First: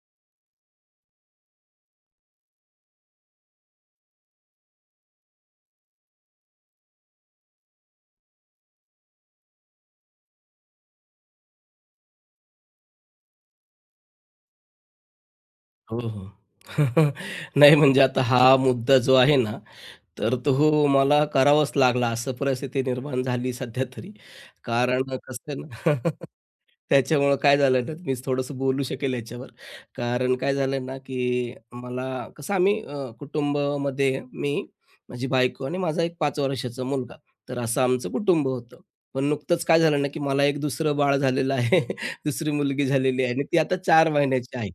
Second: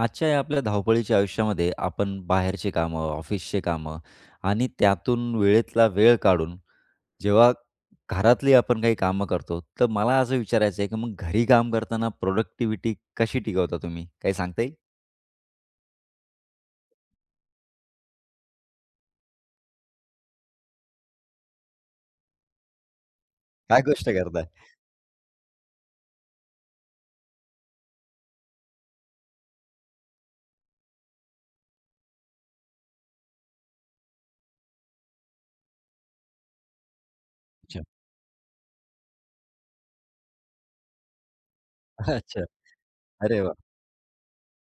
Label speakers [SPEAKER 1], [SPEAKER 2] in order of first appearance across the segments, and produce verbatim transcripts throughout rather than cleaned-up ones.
[SPEAKER 1] आजच्या या आपल्या धावपळीच्या आयुष्यामध्ये आपण बाहेरची कामं, ऑफिसची कामं आणि त्यातून वेळेतला वेळ काढून जेव्हा घरातली आपण काही कामं करतो, तर मला असं विचारायचं आहे, की मग घरी काम करताना प्रोडक्टिव्हिटी कशी टिकवता तुम्ही? काही सांगता येईल?
[SPEAKER 2] हो, हो. नाही म्हणजे आता हा मुद्दा जो आहे ना, तर तो मला करावाच लागला. असं परिस्थिती निर्माण झाली
[SPEAKER 1] काय
[SPEAKER 2] सध्या
[SPEAKER 1] गोष्ट
[SPEAKER 2] तरी.
[SPEAKER 1] करताय?
[SPEAKER 2] कारण कसं आहे ना, त्याच्यामुळं काय झालं ना, मी थोडंसं बोलू शकेल याच्यावर. कारण काय झालं ना, की मला कसं आम्ही अ, कुटुंबामध्ये मी, माझी बायको आणि माझा एक पाच वर्षाचा मुलगा. तर असं
[SPEAKER 1] अच्छा.
[SPEAKER 2] आमचं कुटुंब होतं. पण नुकतंच काय झालं ना, की मला एक दुसरं बाळ झालेलं आहे.
[SPEAKER 1] अच्छा.
[SPEAKER 2] दुसरी मुलगी झालेली आहे
[SPEAKER 1] अरे
[SPEAKER 2] आणि
[SPEAKER 1] वाह!
[SPEAKER 2] ती आता चार महिन्याची आहे.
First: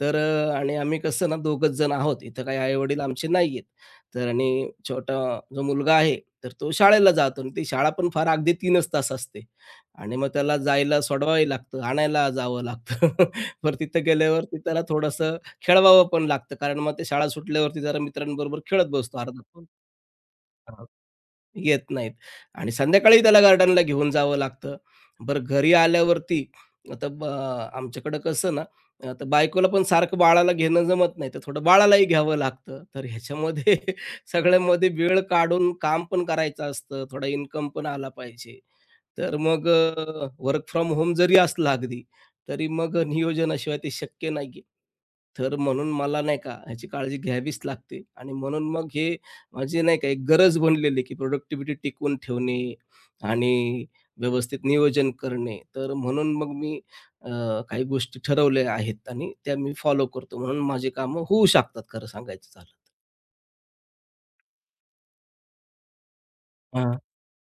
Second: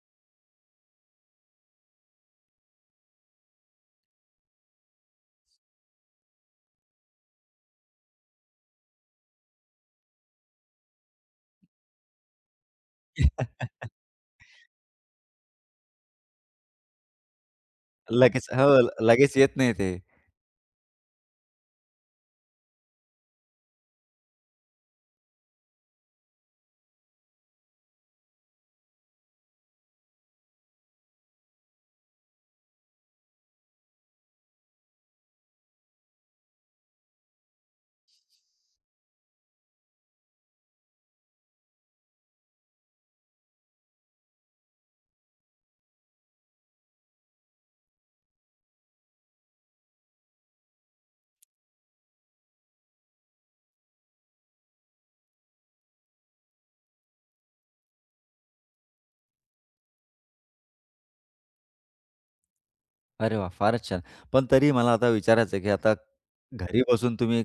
[SPEAKER 2] तर अ, आणि आम्ही कसं ना दोघंच जण आहोत. इथं काही आई-वडील आमचे नाहीयेत. तर आणि छोटा जो मुलगा आहे, तर तो शाळेला जातो आणि ती शाळा पण फार अगदी 3च तास असते आणि मग त्याला जायला सोडवावंही लागतं, आणायला जावं लागतं. बरं तिथं गेल्यावरती त्याला थोडंसं खेळवावं पण लागतं, कारण मग ते शाळा सुटल्यावरती जरा
[SPEAKER 1] लगेच
[SPEAKER 2] मित्रांबरोबर
[SPEAKER 1] हो,
[SPEAKER 2] खेळत बसतो
[SPEAKER 1] लगेच
[SPEAKER 2] अर्धा
[SPEAKER 1] येत
[SPEAKER 2] पाऊण
[SPEAKER 1] नाही ते.
[SPEAKER 2] येत नाहीत आणि संध्याकाळी त्याला गार्डनला घेऊन जावं लागतं. बरं घरी आल्यावरती आता ब आमच्याकडं कसं ना, आता बायकोला पण सारखं बाळाला घेणं जमत नाही, तर थोडं बाळालाही घ्यावं लागतं. तर ह्याच्यामध्ये सगळ्यामध्ये वेळ काढून काम पण करायचं असतं, थोडा इन्कम पण आला पाहिजे. तर मग अ, वर्क फ्रॉम होम जरी असला अगदी, तरी मग नियोजनाशिवाय ते शक्य नाहीये. तर म्हणून मला नाही का ह्याची काळजी घ्यावीच लागते आणि म्हणून मग हे माझी नाही का एक गरज बनलेली आहे, की प्रोडक्टिव्हिटी टिकवून ठेवणे आणि व्यवस्थित नियोजन करणे. तर म्हणून मग मी अ, काही गोष्टी ठरवल्या आहेत आणि त्या मी फॉलो करतो. म्हणून माझी कामं होऊ शकतात खरं सांगायचं झालं तर.
[SPEAKER 1] अरे वाह! फारच छान. पण तरी मला आता विचारायचं आहे, की आता घरी
[SPEAKER 2] हां,
[SPEAKER 1] बसून तुम्ही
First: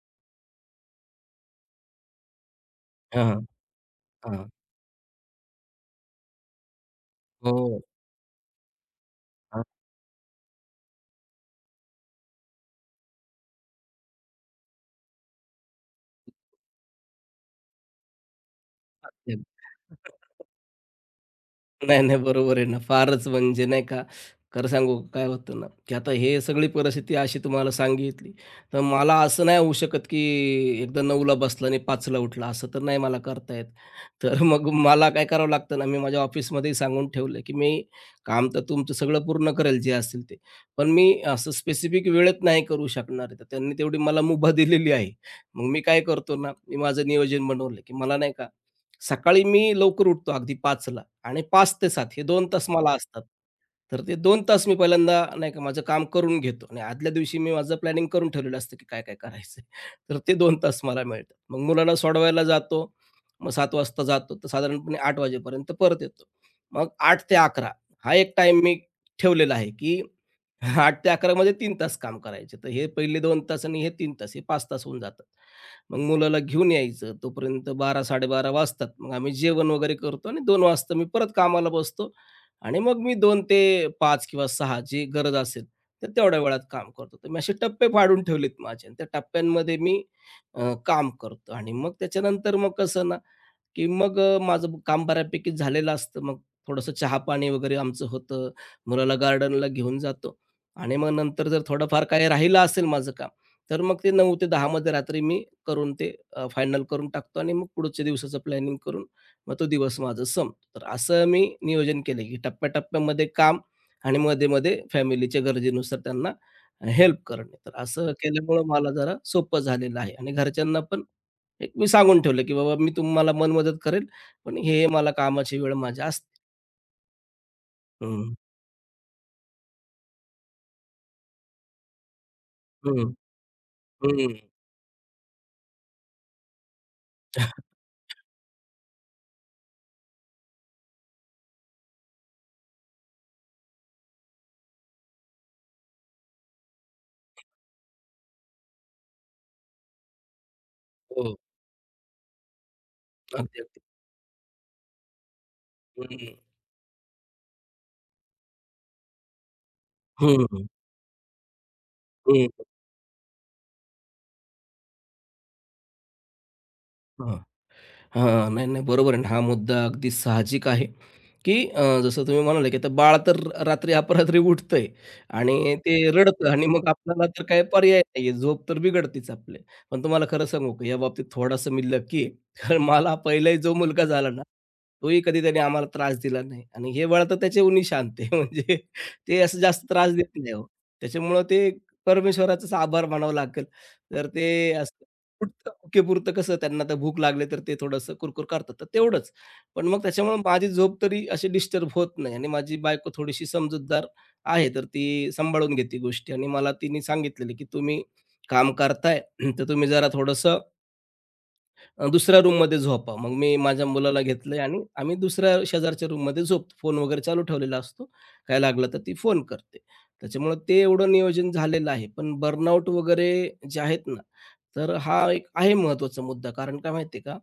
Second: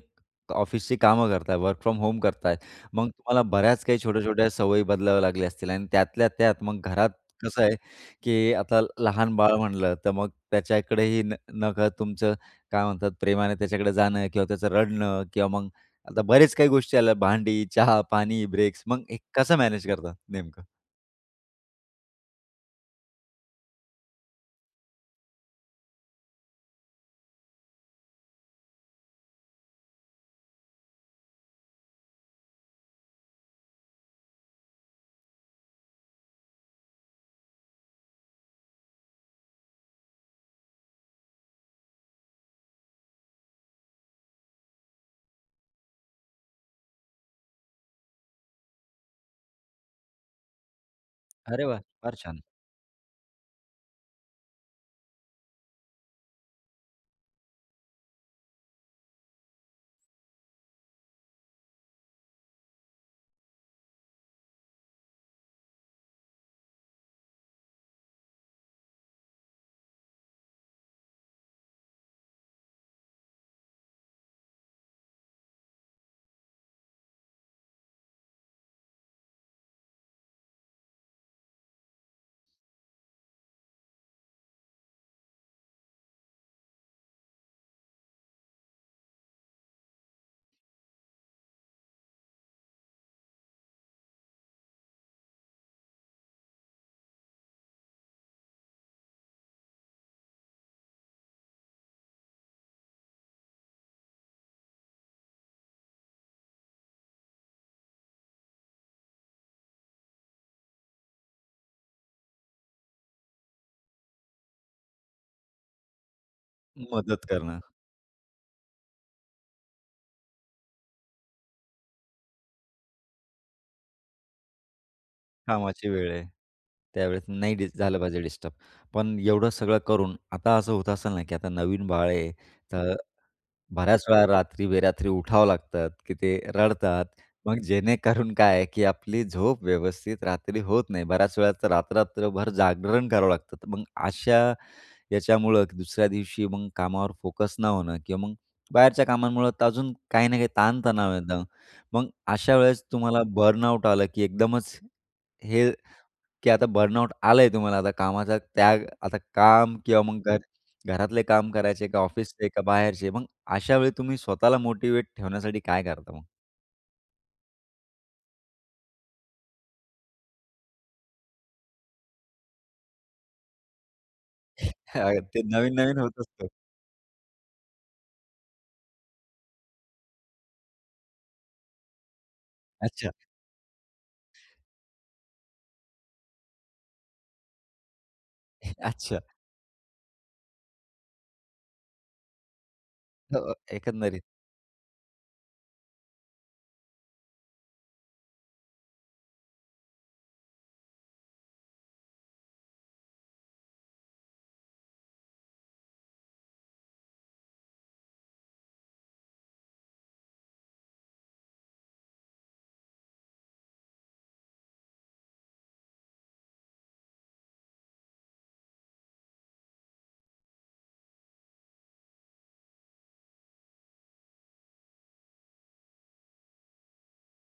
[SPEAKER 1] ऑफिसची कामं करताय, वर्क फ्रॉम होम करताय. मग
[SPEAKER 2] हां,
[SPEAKER 1] तुम्हाला बऱ्याच काही
[SPEAKER 2] हां.
[SPEAKER 1] छोट्या-छोट्या सवयी बदलाव्या लागल्या असतील आणि त्यातल्या त्यात मग घरात कसं आहे,
[SPEAKER 2] हो.
[SPEAKER 1] की आता लहान बाळ
[SPEAKER 2] हां.
[SPEAKER 1] म्हणलं, तर मग त्याच्याकडेही न नकळत तुमचं काय म्हणतात प्रेमाने त्याच्याकडे जाणं किंवा त्याचं रडणं किंवा मग आता बरेच काही गोष्टी आल्या भांडी, चहा, पाणी, ब्रेक्स. मग हे कसं मॅनेज करता नेमकं?
[SPEAKER 2] नाही, नाही. बरोबर आहे ना. फारच म्हणजे नाही का, खरं सांगू का, काय होतं ना, की आता हे सगळी परिस्थिती अशी तुम्हाला सांगितली, तर मला असं नाही होऊ शकत, की एकदा 9ला बसला आणि 5ला उठला, असं तर नाही मला करता येत. तर मग मला काय करावं लागतं ना, मी माझ्या ऑफिसमध्येही सांगून ठेवलं, की मी काम तर तुमचं सगळं पूर्ण करेल जे असेल ते, पण मी असं स्पेसिफिक वेळेत नाही करू शकणार आहे. तर त्यांनी तेवढी मला मुभा दिलेली आहे. मग मी काय करतो ना, मी माझं नियोजन बनवलं, की मला नाही का सकाळी मी लवकर उठतो अगदी 5ला आणि
[SPEAKER 1] अरे
[SPEAKER 2] पाच
[SPEAKER 1] वाह!
[SPEAKER 2] ते सात
[SPEAKER 1] फार
[SPEAKER 2] हे
[SPEAKER 1] छान.
[SPEAKER 2] दोन तास मला असतात. तर ते दोन तास मी पहिल्यांदा नाही का माझं काम करून घेतो आणि आदल्या दिवशी मी माझं प्लॅनिंग करून ठेवलेलं असतं, की काय-काय करायचंय. तर ते दोन तास मला मिळतात. मग मुलाला सोडवायला जातो. मग सात वाजता जातो तर साधारणपणे आठ वाजेपर्यंत परत येतो. मग आठ ते अकरा हा एक टाईम मी ठेवलेला आहे, की आठ ते अकरा मध्ये तीन तास काम करायचे. तर हे पहिले दोन तास आणि हे तीन तास हे पाच तास होऊन जातात. मग मुलाला घेऊन यायचं. तोपर्यंत बारा-साडे बारा वाजतात. मग आम्ही जेवण वगैरे करतो आणि दोन वाजता मी परत कामाला बसतो आणि मग मी दोन ते पाच किंवा सहा जी गरज असेल, तर तेवढ्या वेळात काम करतो. तर मी असे टप्पे पाडून ठेवलेत माझे आणि त्या टप्प्यांमध्ये मी अ, काम करतो आणि मग त्याच्यानंतर मग कसं ना, की मग अ, माझं काम बऱ्यापैकी झालेलं असतं. मग थोडंसं चहा-पाणी वगैरे आमचं होतं. मुलाला गार्डनला घेऊन जातो आणि मग नंतर जर थोडंफार काही राहिलं असेल माझं काम, तर मग ते नऊ ते दहा मध्ये रात्री मी करून ते अ, फायनल करून टाकतो आणि मग पुढच्या दिवसाचं प्लॅनिंग करून मग तो दिवस माझा संपतो. तर असं मी नियोजन केलं की टप्प्या काम आणि मध्ये-मध्ये फॅमिलीच्या गरजेनुसार त्यांना हेल्प
[SPEAKER 1] मदत
[SPEAKER 2] करणे.
[SPEAKER 1] करणं.
[SPEAKER 2] तर असं केल्यामुळं मला जरा सोपं झालेलं आहे आणि घरच्यांना पण एक मी सांगून ठेवलं, की बाबा मी तुम्हाला मनमदत करेल, पण हे मला कामाची वेळ
[SPEAKER 1] कामाची
[SPEAKER 2] माझी
[SPEAKER 1] वेळ आहे.
[SPEAKER 2] असते.
[SPEAKER 1] त्यावेळेस नाही डिस झालं पाहिजे
[SPEAKER 2] हं,
[SPEAKER 1] डिस्टर्ब. पण एवढं सगळं करून आता असं होत असेल ना, की आता नवीन बाळ आहे, तर
[SPEAKER 2] हं,
[SPEAKER 1] बऱ्याच वेळा
[SPEAKER 2] हं.
[SPEAKER 1] रात्री-बेरात्री उठावं लागतात, की ते रडतात. मग जेणेकरून काय आहे, की आपली झोप व्यवस्थित रात्री होत नाही. बऱ्याच वेळा तर रात्र जागरण करावं लागतं. तर मग अशा याच्यामुळं की दुसऱ्या दिवशी मग कामावर फोकस न होणं किंवा मग बाहेरच्या कामांमुळं तर अजून काही ना काही ताणतणाव
[SPEAKER 2] हो,
[SPEAKER 1] येतं. मग अशा वेळेस तुम्हाला
[SPEAKER 2] अगदी, अगदी.
[SPEAKER 1] बर्नआउट आलं, की एकदमच हे की आता बर्नआउट आलंय तुम्हाला. आता कामाचा त्याग, आता काम किंवा मग घर
[SPEAKER 2] हं, हं,
[SPEAKER 1] घरातले काम करायचे का
[SPEAKER 2] हं.
[SPEAKER 1] ऑफिसचे का बाहेरचे? मग अशा वेळी तुम्ही स्वतःला मोटिव्हेट ठेवण्यासाठी काय करता मग?
[SPEAKER 2] हां, हां. नाही, नाही, बरोबर आहे ना. हा मुद्दा अगदी साहजिक आहे, की अ, जसं तुम्ही म्हणाले, की आता बाळ तर रात्री अपरात्री उठतंय
[SPEAKER 1] ते
[SPEAKER 2] आणि ते
[SPEAKER 1] नवीन-नवीन होत असतं.
[SPEAKER 2] रडतं आणि मग आपल्याला तर काही पर्याय नाहीये. झोप तर बिघडतीच आपली. पण तुम्हाला खरं सांगू का, या बाबतीत थोडासा मी लकी आहे. कारण
[SPEAKER 1] अच्छा,
[SPEAKER 2] मला पहिलाही जो मुलगा झाला ना, तोही कधी त्याने आम्हाला त्रास दिला नाही आणि हे वळतं त्याच्याहूनही शांत आहे. म्हणजे
[SPEAKER 1] अच्छा.
[SPEAKER 2] ते असं जास्त त्रास देत नाही हो. त्याच्यामुळं ते परमेश्वराचाच आभार मानावं
[SPEAKER 1] हो,
[SPEAKER 2] लागेल.
[SPEAKER 1] एकंदरीत.
[SPEAKER 2] तर ते असं पुरतं भुकेपुरतं कसं त्यांना तर भूक लागली तर ते थोडंसं कुरकुर करतात, तर तेवढंच. पण मग त्याच्यामुळे माझी झोप तरी अशी डिस्टर्ब होत नाही आणि माझी बायको थोडीशी समजूतदार आहे, तर ती सांभाळून घेते गोष्टी आणि मला तिने सांगितलेलं, की तुम्ही काम करताय, तर तुम्ही जरा थोडंसं अ, दुसऱ्या रूममध्ये झोपा. मग मी माझ्या मुलाला घेतलंय आणि आम्ही दुसऱ्या शेजारच्या रूममध्ये झोपतो. फोन वगैरे चालू ठेवलेला असतो. काय लागलं तर ती फोन करते. त्याच्यामुळं ते एवढं नियोजन झालेलं आहे. पण बर्नआउट वगैरे जे आहेत ना, तर हा एक आहे महत्त्वाचा मुद्दा. कारण काय माहिती आहे का,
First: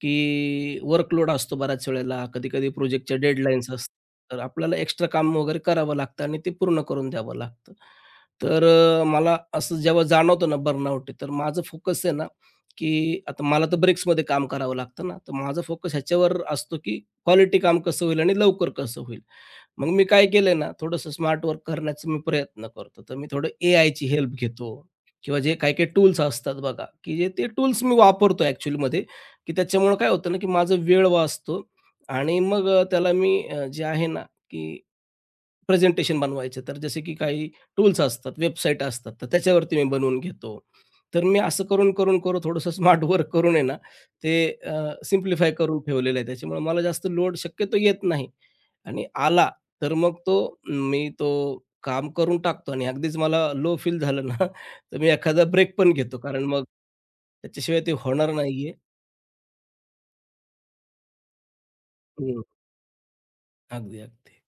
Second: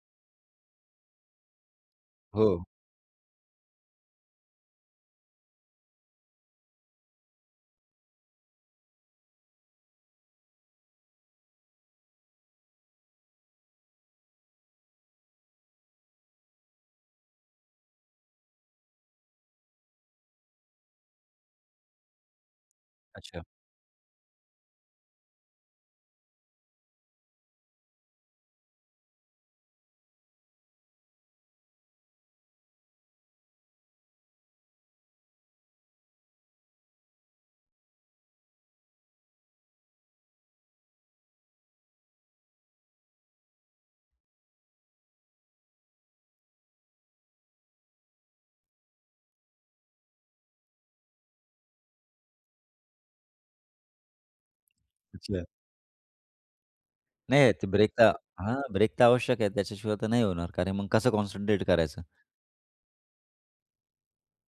[SPEAKER 2] की वर्कलोड असतो बऱ्याच वेळेला.
[SPEAKER 1] हो.
[SPEAKER 2] कधी-कधी प्रोजेक्टच्या डेडलाईन्स असतात. तर आपल्याला एक्स्ट्रा काम वगैरे करावं लागतं आणि ते पूर्ण करून द्यावं लागतं. तर अ, मला असं जेव्हा जाणवतं ना बर्नआउट तर माझं फोकस आहे ना की आता मला तर ब्रेक्समध्ये काम करावं लागतं ना, तर माझा फोकस ह्याच्यावर असतो की क्वालिटी काम कसं होईल आणि लवकर कसं होईल. मग मी काय केलंय ना, थोडंसं स्मार्ट वर्क करण्याचा मी प्रयत्न करतो. तर मी
[SPEAKER 1] अच्छा,
[SPEAKER 2] थोडं एआयची हेल्प घेतो किंवा जे काही-काही टूल्स असतात बघा, की जे ते टूल्स मी वापरतो ॲक्चुअलीमध्ये, की त्याच्यामुळं काय होतं ना, की माझा वेळ वाचतो आणि मग अ, त्याला मी अ, जे आहे ना, की प्रेझेंटेशन बनवायचे, तर जसे की काही टूल्स असतात, वेबसाईट असतात, तर त्याच्यावरती मी बनवून घेतो. तर मी असं करून, करून, करून थोडंसं स्मार्ट वर्क करून आहे ना, ते अ, सिम्प्लिफाय करून ठेवलेलं आहे. त्याच्यामुळे मला जास्त लोड शक्यतो येत नाही आणि आला, तर मग तो मी तो काम करून टाकतो आणि अगदीच मला लो फील झालं ना, तर मी एखादा
[SPEAKER 1] अच्छा.
[SPEAKER 2] ब्रेक पण घेतो. कारण मग
[SPEAKER 1] नाही ते
[SPEAKER 2] त्याच्याशिवाय
[SPEAKER 1] ब्रेक
[SPEAKER 2] ते
[SPEAKER 1] तर
[SPEAKER 2] होणार
[SPEAKER 1] हां,
[SPEAKER 2] नाहीये.
[SPEAKER 1] ब्रेक तर आवश्यक आहे. त्याच्याशिवाय तर नाही होणार. कारण मग कसं कॉन्सन्ट्रेट करायचं?
[SPEAKER 2] हं, अगदी, अगदी.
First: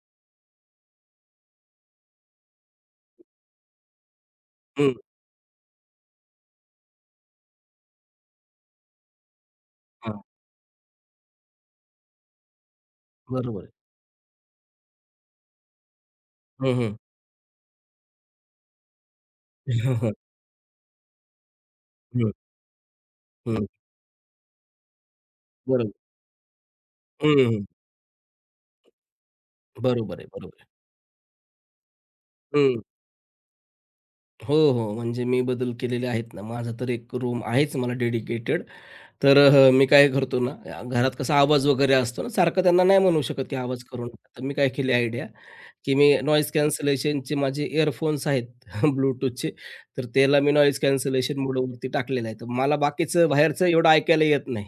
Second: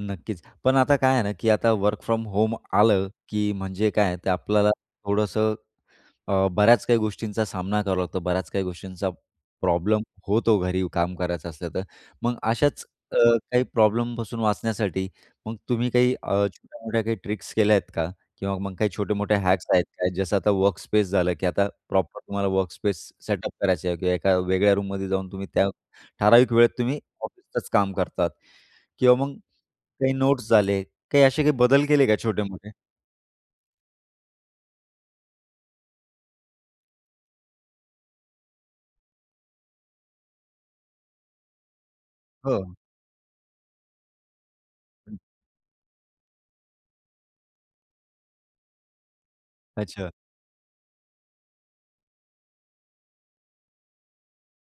[SPEAKER 1] नक्कीच. पण आता काय आहे ना, की आता वर्क फ्रॉम होम आलं, की म्हणजे काय ते आपल्याला
[SPEAKER 2] हं,
[SPEAKER 1] थोडंसं अ, बऱ्याच काही गोष्टींचा सामना करावा लागतो. बऱ्याच काही गोष्टींचा प्रॉब्लेम
[SPEAKER 2] हां,
[SPEAKER 1] होतो घरी काम करायचं असलं तर. मग अशाच अ,
[SPEAKER 2] बरोबर
[SPEAKER 1] काही
[SPEAKER 2] आहे.
[SPEAKER 1] प्रॉब्लेमपासून वाचण्यासाठी मग तुम्ही काही अ,
[SPEAKER 2] हं, हं.
[SPEAKER 1] छोट्या-मोठ्या काही ट्रिक्स केल्या आहेत का? किंवा मग काही छोटे-मोठे हॅक्स आहेत
[SPEAKER 2] हं,
[SPEAKER 1] का?
[SPEAKER 2] हं.
[SPEAKER 1] जसं आता वर्क स्पेस झालं, की आता प्रॉपर तुम्हाला वर्क स्पेस सेटअप करायची आहे किंवा एका वेगळ्या रूममध्ये जाऊन तुम्ही त्या
[SPEAKER 2] बरोबर.
[SPEAKER 1] ठराविक वेळेत तुम्ही
[SPEAKER 2] हं,
[SPEAKER 1] ऑफिसचंच काम करतात किंवा मग काही
[SPEAKER 2] बरोबर आहे,
[SPEAKER 1] नोट्स
[SPEAKER 2] बरोबर आहे.
[SPEAKER 1] झाले, काही असे काही बदल केले का छोटे-मोठे?
[SPEAKER 2] हं. हो, हो. म्हणजे मी बदल केलेले आहेत ना. माझा तर एक रूम आहेच मला डेडिकेटेड. तर अ, मी काय करतो ना, अ, घरात कसा आवाज वगैरे असतो ना,
[SPEAKER 1] हो.
[SPEAKER 2] सारखं त्यांना नाही म्हणू शकत, की आवाज करू नका. तर मी काय केली आयडिया, की मी नॉईज कॅन्सलेशनचे माझे इयरफोन्स आहेत Bluetoothचे, तर
[SPEAKER 1] अच्छा.
[SPEAKER 2] त्याला मी नॉईज कॅन्सलेशन मोडवरती टाकलेलं आहे. तर मला बाकीचं बाहेरचं एवढं ऐकायला येत नाही.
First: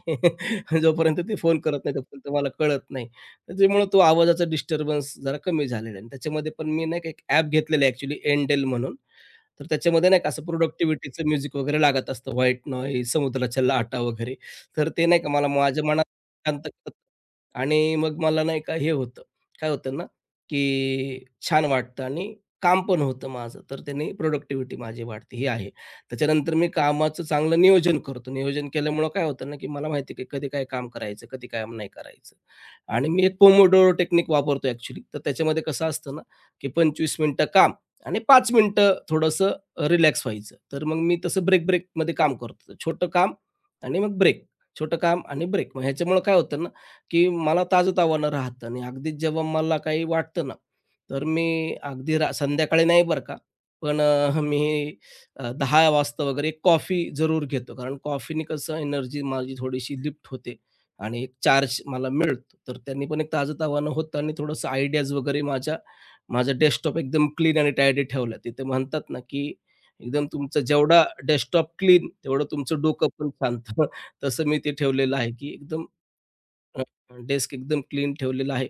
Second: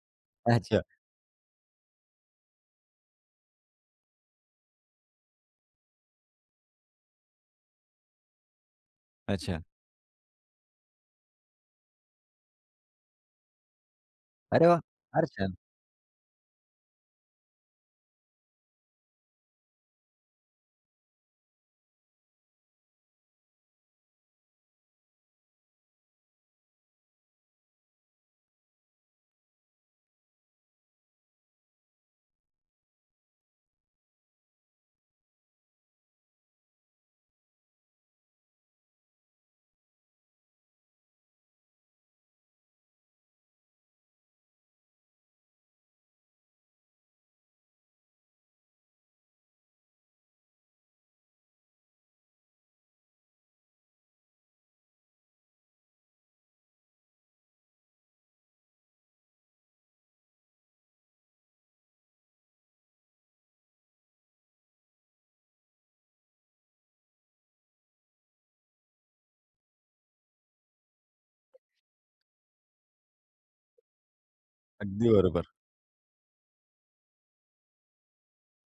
[SPEAKER 1] अच्छा.
[SPEAKER 2] जोपर्यंत ते फोन करत नाही, तोपर्यंत मला कळत नाही. त्याच्यामुळे तो आवाजाचा डिस्टर्बन्स जरा कमी झालेला आहे. आणि त्याच्यामध्ये पण मी नाही का एक ॲप घेतलेलं आहे ॲक्चुअली Endel म्हणून.
[SPEAKER 1] अच्छा.
[SPEAKER 2] तर त्याच्यामध्ये नाही का असं प्रोडक्टिव्हिटीचं म्युझिक वगैरे लागत असतं, व्हाईट नॉईज, समुद्राच्या लाटा वगैरे.
[SPEAKER 1] अरे वाह!
[SPEAKER 2] तर ते नाही
[SPEAKER 1] फार
[SPEAKER 2] का मला
[SPEAKER 1] छान.
[SPEAKER 2] माझ्या मनात शांत करतं आणि मग मला नाही का हे होतं, काय होतं ना, की छान वाटतं आणि काम पण होतं माझं. तर त्याने प्रोडक्टिव्हिटी माझी वाढते, हे आहे. त्याच्यानंतर मी कामाचं चांगलं नियोजन करतो. नियोजन केल्यामुळं काय होतं ना, की मला माहिती आहे, की कधी काय काम करायचं, कधी काय नाही करायचं. आणि मी एक पोमोडोरो टेक्निक वापरतो ॲक्चुअली. तर त्याच्यामध्ये कसं असतं ना, की पंचवीस मिनिटं काम आणि पाच मिनिटं थोडंसं अ, रिलॅक्स व्हायचं. तर मग मी तसं ब्रेक ब्रेकमध्ये काम करतो. छोटं काम आणि मग ब्रेक, छोटं काम आणि ब्रेक. मग ह्याच्यामुळं काय होतं ना, की मला ताजंतवानं राहतं आणि अगदीच जेव्हा मला काही वाटतं ना, तर मी अगदी रा संध्याकाळी नाही बरं का, पण अ, मी अ, दहा वाजता वगैरे एक कॉफी जरूर घेतो. कारण कॉफीने कसं एनर्जी माझी थोडीशी लिफ्ट होते आणि एक चार्ज मला मिळतो. तर त्यांनी पण एक ताजंतवानं होतं आणि थोडंसं आयडियाज वगैरे माझ्या माझं डेस्कटॉप एकदम क्लीन आणि टायडी ठेवला. तिथे म्हणतात ना, की एकदम तुमचा जेवढा डेस्कटॉप क्लीन, तेवढं तुमचं डोकं पण शांत. तसं मी ते
[SPEAKER 1] अगदी
[SPEAKER 2] ठेवलेलं आहे, की
[SPEAKER 1] बरोबर.
[SPEAKER 2] एकदम डेस्क एकदम क्लीन ठेवलेलं आहे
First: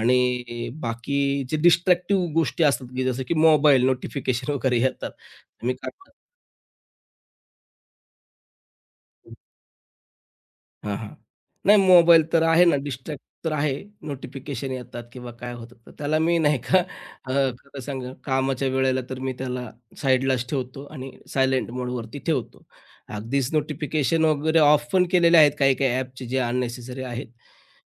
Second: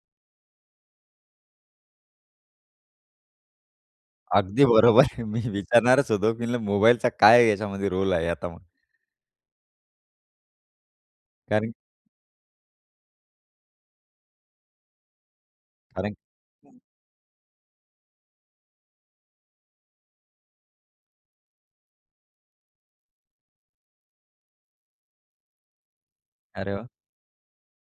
[SPEAKER 2] आणि बाकी जे डिस्ट्रॅक्टिव्ह गोष्टी असतात, की जसं की मोबाईल नोटिफिकेशन
[SPEAKER 1] अगदी
[SPEAKER 2] वगैरे
[SPEAKER 1] बरोबर.
[SPEAKER 2] येतात.
[SPEAKER 1] मी
[SPEAKER 2] मी काय
[SPEAKER 1] विचारणारच होतो, की म्हणलं मोबाईलचा काय याच्यामध्ये रोल आहे आता मग?
[SPEAKER 2] हां, हां.
[SPEAKER 1] कारण
[SPEAKER 2] नाही मोबाईल तर आहे ना, डिस्ट्रॅक्ट तर आहे. नोटिफिकेशन येतात किंवा काय होतं, तर
[SPEAKER 1] कारण
[SPEAKER 2] त्याला मी नाही का अ, खरं सांगा कामाच्या वेळेला तर मी त्याला साईडलाच ठेवतो आणि सायलेंट मोडवरती ठेवतो. अगदीच नोटिफिकेशन वगैरे ऑफ पण केलेले आहेत काही-काही ॲपचे जे
[SPEAKER 1] अरे वाह!
[SPEAKER 2] अननेसेसरी आहेत.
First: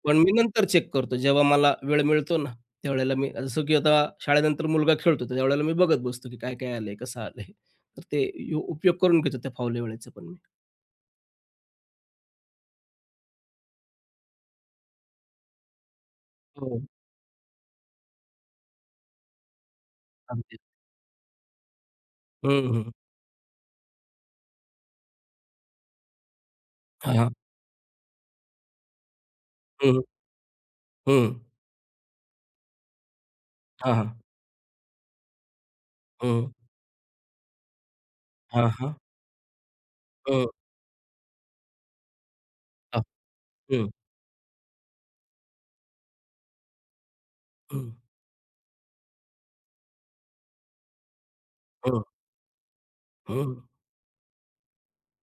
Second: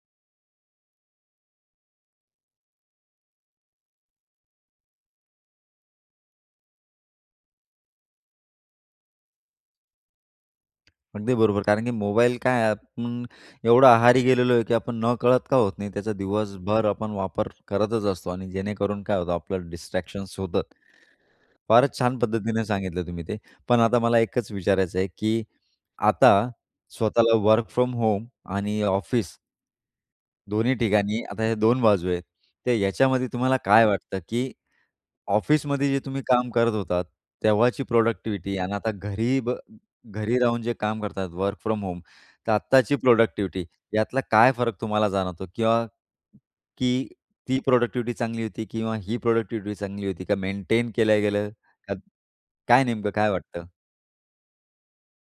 [SPEAKER 2] पण मी नंतर चेक करतो जेव्हा मला वेळ मिळतो ना, त्यावेळेला मी जसं की आता शाळेनंतर मुलगा खेळतो, तर त्यावेळेला मी बघत बसतो की काय-काय आलंय, कसं आलंय. तर ते यु- उपयोग करून घेतो त्या फावल्या वेळेचा पण मी.
[SPEAKER 1] अगदी बरोबर. कारण की मोबाईल काय आहे, आपण एवढं आहारी गेलेलो आहे, की आपण नकळत का होत नाही, त्याचा
[SPEAKER 2] हो,
[SPEAKER 1] दिवसभर आपण वापर करतच असतो आणि जेणेकरून काय होतं, आपलं डिस्ट्रॅक्शन्स
[SPEAKER 2] अगदी.
[SPEAKER 1] होतात. फारच छान पद्धतीने
[SPEAKER 2] हं, हं.
[SPEAKER 1] सांगितलं तुम्ही ते. पण आता मला एकच विचारायचं आहे, की आता
[SPEAKER 2] हां, हां.
[SPEAKER 1] स्वतःला वर्क फ्रॉम होम आणि ऑफिस
[SPEAKER 2] हं,
[SPEAKER 1] दोन्ही ठिकाणी
[SPEAKER 2] हं.
[SPEAKER 1] आता ह्या दोन बाजू आहेत. तर याच्यामध्ये तुम्हाला काय
[SPEAKER 2] हां, हां.
[SPEAKER 1] वाटतं, की ऑफिसमध्ये जे तुम्ही
[SPEAKER 2] हं.
[SPEAKER 1] काम करत होतात, तेव्हाची प्रॉडक्टिव्हिटी
[SPEAKER 2] हां,
[SPEAKER 1] आणि आता
[SPEAKER 2] हां.
[SPEAKER 1] घरी ब घरी
[SPEAKER 2] हं.
[SPEAKER 1] राहून जे काम करतात वर्क फ्रॉम होम, तर आत्ताची
[SPEAKER 2] हां.
[SPEAKER 1] प्रॉडक्टिव्हिटी
[SPEAKER 2] हं,
[SPEAKER 1] यातला काय फरक तुम्हाला जाणवतो? किंवा की ती
[SPEAKER 2] हं,
[SPEAKER 1] प्रॉडक्टिव्हिटी चांगली होती किंवा ही प्रॉडक्टिव्हिटी चांगली होती का? मेंटेन केलं गेलं का?
[SPEAKER 2] हं,
[SPEAKER 1] काय नेमकं काय
[SPEAKER 2] हं.
[SPEAKER 1] वाटतं?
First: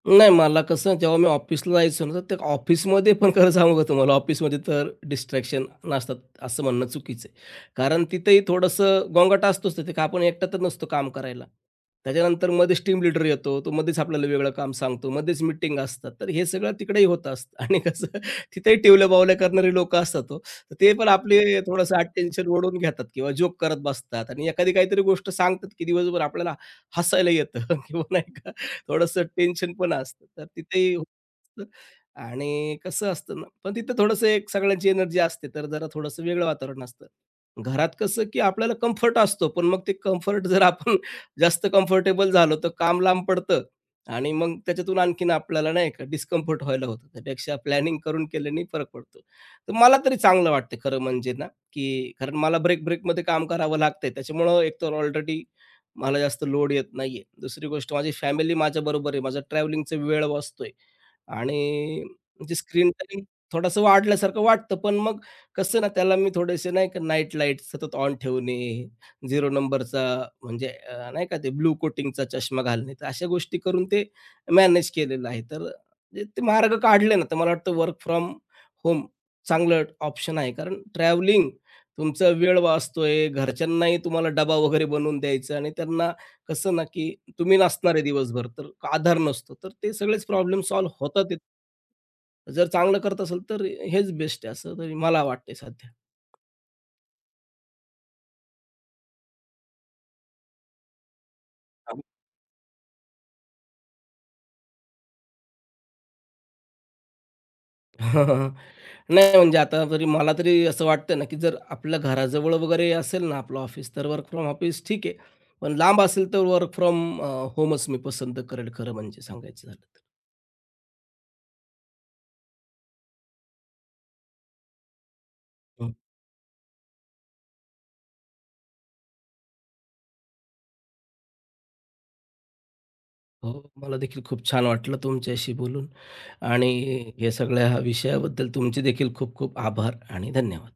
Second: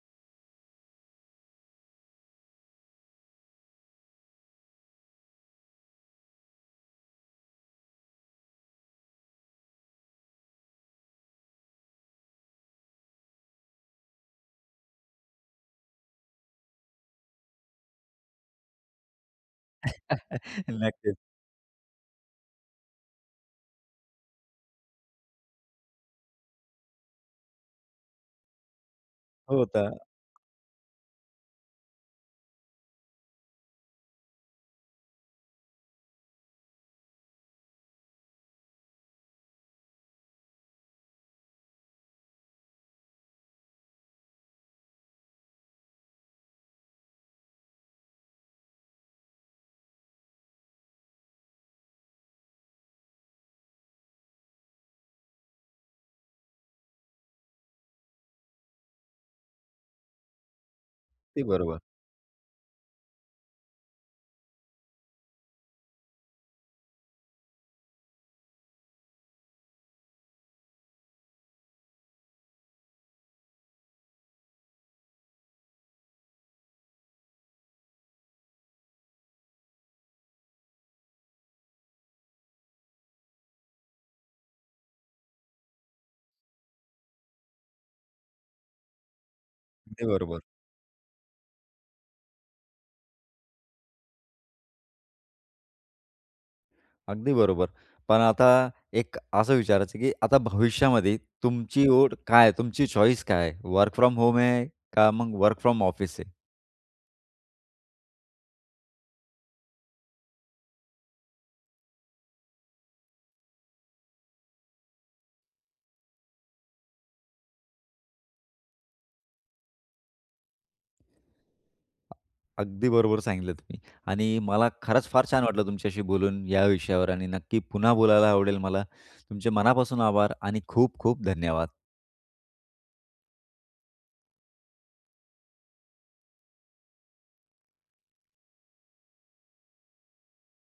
[SPEAKER 2] नाही मला कसं जेव्हा मी ऑफिसला जायचो ना, तर त्या ऑफिसमध्ये पण खरं सांगू का तुम्हाला, ऑफिसमध्ये तर डिस्ट्रॅक्शन नसतात असं म्हणणं चुकीचं आहे. कारण तिथेही थोडंसं गोंगाट असतोच तिथे, का आपण एकटा तर नसतो काम करायला. त्याच्यानंतर मध्येच टीम लीडर येतो, तो मध्येच आपल्याला वेगळं काम सांगतो, मध्येच मीटिंग असतात. तर हे सगळं तिकडेही होत असतं आणि कसं तिथेही टिवल्या-बावल्या करणारी लोकं असतात हो. तर ते पण
[SPEAKER 1] नक्कीच.
[SPEAKER 2] आपले थोडंसं अटेन्शन ओढून घेतात किंवा जोक करत बसतात आणि एखादी काहीतरी गोष्ट सांगतात, की दिवसभर आपल्याला हसायला येतं किंवा नाही का थोडंसं
[SPEAKER 1] हो,
[SPEAKER 2] टेन्शन
[SPEAKER 1] तर
[SPEAKER 2] पण असतं. तर तिथेही होतं आणि कसं असतं ना, पण तिथं थोडंसं एक सगळ्यांची एनर्जी असते, तर जरा थोडंसं वेगळं वातावरण असतं. घरात कसं, की आपल्याला कम्फर्ट असतो, पण मग ते कम्फर्ट जर आपण जास्त कम्फर्टेबल झालो, तर काम लांब पडतं आणि मग त्याच्यातून आणखीन आपल्याला नाही का डिस्कम्फर्ट व्हायला होतं. त्यापेक्षा प्लॅनिंग करून केल्याने फरक पडतो. तर मला तरी चांगलं वाटतं खरं म्हणजे ना, की कारण मला ब्रेक-ब्रेकमध्ये काम करावं लागतंय. त्याच्यामुळं एकतर ऑलरेडी मला जास्त लोड येत नाहीये. दुसरी गोष्ट माझी फॅमिली माझ्याबरोबर आहे. माझा ट्रॅव्हलिंगचा वेळ वाचतोय
[SPEAKER 1] अगदी बरोबर.
[SPEAKER 2] आणि म्हणजे स्क्रीन टाईम थोडासा वाढल्यासारखं वाटतं. पण मग कसं ना त्याला मी थोडेसे नाही का नाईट लाईट सतत ऑन ठेवणे, शून्य नंबरचा म्हणजे अ, नाही का ते ब्लू कोटिंगचा चष्मा घालणे. तर अशा गोष्टी करून ते मॅनेज केलेलं आहे. तर जे ते मार्ग काढले ना, तर मला वाटतं वर्क फ्रॉम होम चांगलं ऑप्शन आहे. कारण ट्रॅव्हलिंग तुमचा वेळ वाचतोय, घरच्यांनाही तुम्हाला डबा वगैरे बनवून द्यायचा आणि त्यांना कसं ना, की तुम्ही नसणार आहे दिवसभर, तर आधार नसतो. तर ते
[SPEAKER 1] अगदी
[SPEAKER 2] सगळेच
[SPEAKER 1] बरोबर.
[SPEAKER 2] प्रॉब्लेम सॉल्व्ह होतात तिथं. जर चांगलं करत असेल, तर हेच बेस्ट आहे, असं तरी मला वाटतंय सध्या.
[SPEAKER 1] अगदी बरोबर. पण आता एक असं विचारायचं, की आता भविष्यामध्ये तुमची ओढ काय तुमची चॉईस काय वर्क फ्रॉम होम आहे का मग वर्क फ्रॉम ऑफिस आहे?
[SPEAKER 2] हां. नाही म्हणजे आता तरी मला तरी असं वाटतं ना, की जर आपल्या घराजवळ वगैरे असेल ना आपलं ऑफिस, तर वर्क फ्रॉम ऑफिस ठीक आहे. पण लांब असेल, तर वर्क फ्रॉम होमच मी पसंत करेल खरं म्हणजे सांगायचं झालं
[SPEAKER 1] अगदी बरोबर सांगितलं तुम्ही आणि मला खरंच फार छान वाटलं
[SPEAKER 2] तर.
[SPEAKER 1] तुमच्याशी बोलून या विषयावर आणि नक्की पुन्हा बोलायला आवडेल मला. तुमचे मनापासून आभार आणि खूप खूप धन्यवाद.
[SPEAKER 2] हो, मला देखील खूप छान वाटलं तुमच्याशी बोलून आणि या सगळ्या विषयाबद्दल तुमचे देखील खूप खूप आभार आणि धन्यवाद.